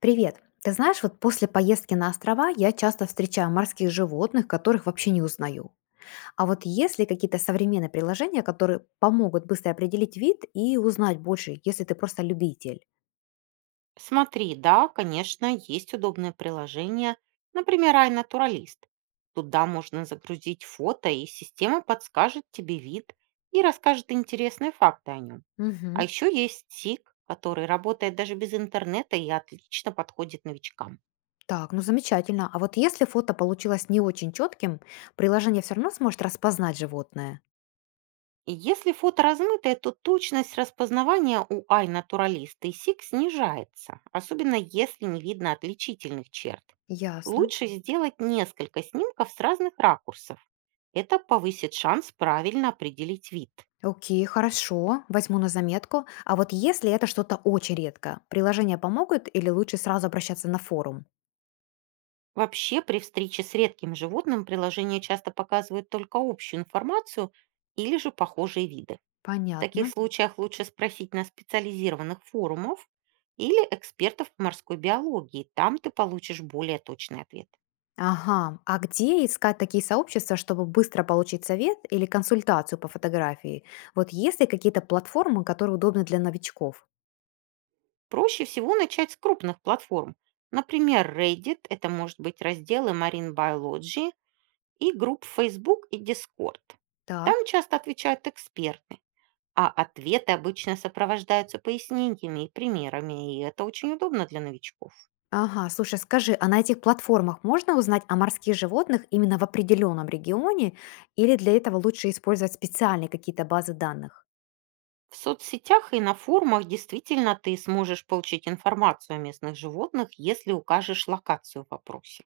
Привет. Ты знаешь, вот после поездки на острова я часто встречаю морских животных, которых вообще не узнаю. А вот есть ли какие-то современные приложения, которые помогут быстро определить вид и узнать больше, если ты просто любитель? Смотри, да, конечно, есть удобное приложение, например, iNaturalist. Туда можно загрузить фото, и система подскажет тебе вид и расскажет интересные факты о нем. А Мгм. еще есть СИК, который работает даже без интернета и отлично подходит новичкам. Так, ну замечательно. А вот если фото получилось не очень четким, приложение все равно сможет распознать животное? Если фото размытое, то точность распознавания у iNaturalist и сик снижается, особенно если не видно отличительных черт. Ясно. Лучше сделать несколько снимков с разных ракурсов. Это повысит шанс правильно определить вид. Окей, хорошо, возьму на заметку. А вот если это что-то очень редко, приложения помогут или лучше сразу обращаться на форум? Вообще, при встрече с редким животным приложение часто показывает только общую информацию или же похожие виды. В таких Понятно. случаях лучше спросить на специализированных форумах или экспертов по морской биологии. Там ты получишь более точный ответ. Ага, а где искать такие сообщества, чтобы быстро получить совет или консультацию по фотографии? Вот есть ли какие-то платформы, которые удобны для новичков? Проще всего начать с крупных платформ. Например, Reddit — это может быть разделы Marine Biology и групп Facebook и Discord. Так. Там часто отвечают эксперты, а ответы обычно сопровождаются пояснениями и примерами, и это очень удобно для новичков. Ага, слушай, скажи, а на этих платформах можно узнать о морских животных именно в определенном регионе или для этого лучше использовать специальные какие-то базы данных? В соцсетях и на форумах действительно ты сможешь получить информацию о местных животных, если укажешь локацию в вопросе.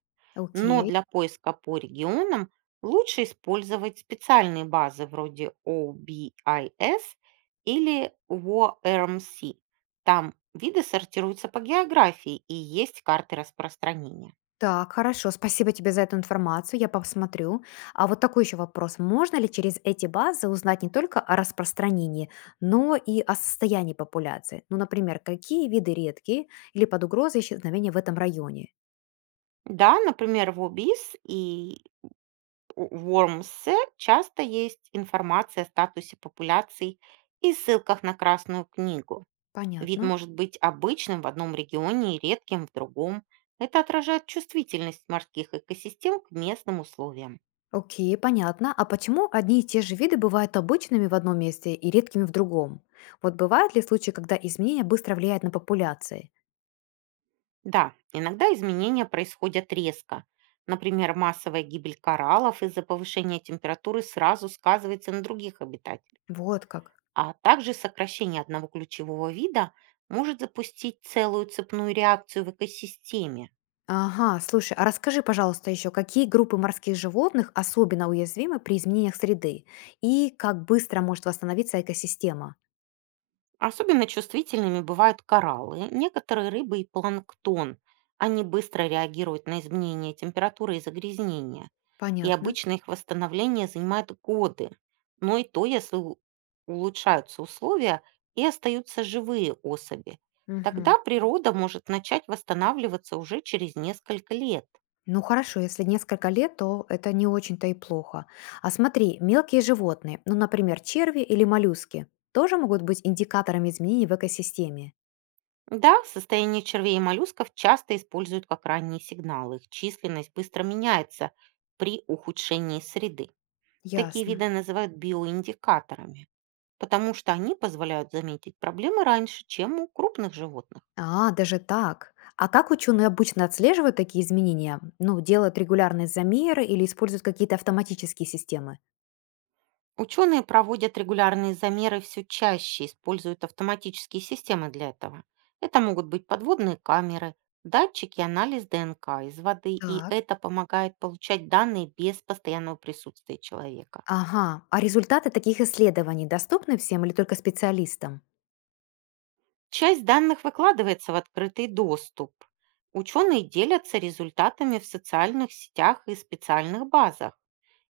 Но Окей. для поиска по регионам лучше использовать специальные базы вроде OBIS или WORMC. Там виды сортируются по географии и есть карты распространения. Так, хорошо, спасибо тебе за эту информацию, я посмотрю. А вот такой еще вопрос. Можно ли через эти базы узнать не только о распространении, но и о состоянии популяции? Ну, например, какие виды редкие или под угрозой исчезновения в этом районе? Да, например, в OBIS и у Worms часто есть информация о статусе популяций и ссылках на Красную книгу. Вид Понятно. может быть обычным в одном регионе и редким в другом. Это отражает чувствительность морских экосистем к местным условиям. Окей, понятно. А почему одни и те же виды бывают обычными в одном месте и редкими в другом? Вот бывают ли случаи, когда изменения быстро влияют на популяции? Да, иногда изменения происходят резко. Например, массовая гибель кораллов из-за повышения температуры сразу сказывается на других обитателях. Вот как. А также сокращение одного ключевого вида может запустить целую цепную реакцию в экосистеме. Ага, слушай, а расскажи, пожалуйста, еще, какие группы морских животных особенно уязвимы при изменениях среды и как быстро может восстановиться экосистема? Особенно чувствительными бывают кораллы, некоторые рыбы и планктон. Они быстро реагируют на изменения температуры и загрязнения, и Понятно. обычно их восстановление занимает годы. Но и то, если улучшаются условия и остаются живые особи. Мгм. Тогда природа может начать восстанавливаться уже через несколько лет. Ну хорошо, если несколько лет, то это не очень-то и плохо. А смотри, мелкие животные, ну, например, черви или моллюски, тоже могут быть индикаторами изменений в экосистеме. Да, состояние червей и моллюсков часто используют как ранние сигналы. Их численность быстро меняется при ухудшении среды. Такие Ясно. виды называют биоиндикаторами, потому что они позволяют заметить проблемы раньше, чем у крупных животных. А, даже так. А как ученые обычно отслеживают такие изменения? Ну, делают регулярные замеры или используют какие-то автоматические системы? Ученые проводят регулярные замеры все чаще, используют автоматические системы для этого. Это могут быть подводные камеры, датчики, анализ ДНК из воды, и Так. это помогает получать данные без постоянного присутствия человека. Ага. А результаты таких исследований доступны всем или только специалистам? Часть данных выкладывается в открытый доступ. Ученые делятся результатами в социальных сетях и специальных базах.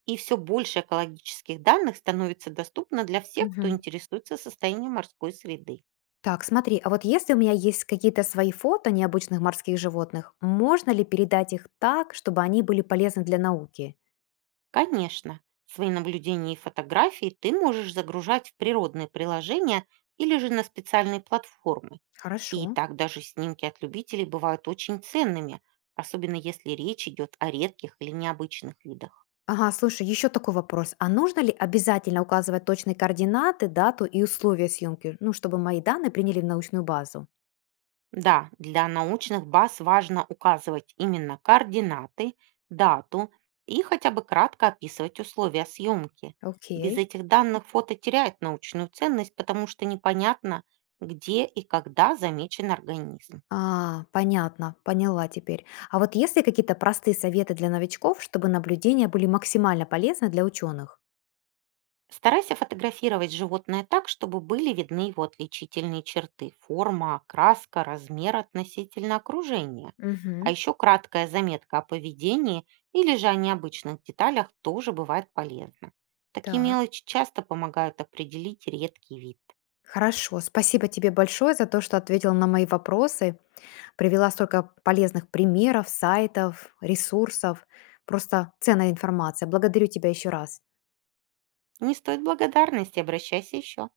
И все больше экологических данных становится доступно для всех, кто Мгм. интересуется состоянием морской среды. Так, смотри, а вот если у меня есть какие-то свои фото необычных морских животных, можно ли передать их так, чтобы они были полезны для науки? Конечно, свои наблюдения и фотографии ты можешь загружать в природные приложения или же на специальные платформы. Хорошо. И так даже снимки от любителей бывают очень ценными, особенно если речь идет о редких или необычных видах. Ага, слушай, еще такой вопрос. А нужно ли обязательно указывать точные координаты, дату и условия съемки, ну, чтобы мои данные приняли в научную базу? Да, для научных баз важно указывать именно координаты, дату и хотя бы кратко описывать условия съемки. Окей. Без этих данных фото теряет научную ценность, потому что непонятно, где и когда замечен организм. А, понятно, поняла теперь. А вот есть ли какие-то простые советы для новичков, чтобы наблюдения были максимально полезны для ученых? Старайся фотографировать животное так, чтобы были видны его отличительные черты, форма, краска, размер относительно окружения. А Мгм. еще краткая заметка о поведении или же о необычных деталях тоже бывает полезна. Такие Так. мелочи часто помогают определить редкий вид. Хорошо, спасибо тебе большое за то, что ответил на мои вопросы, привела столько полезных примеров, сайтов, ресурсов. Просто ценная информация. Благодарю тебя еще раз. Не стоит благодарности, обращайся еще.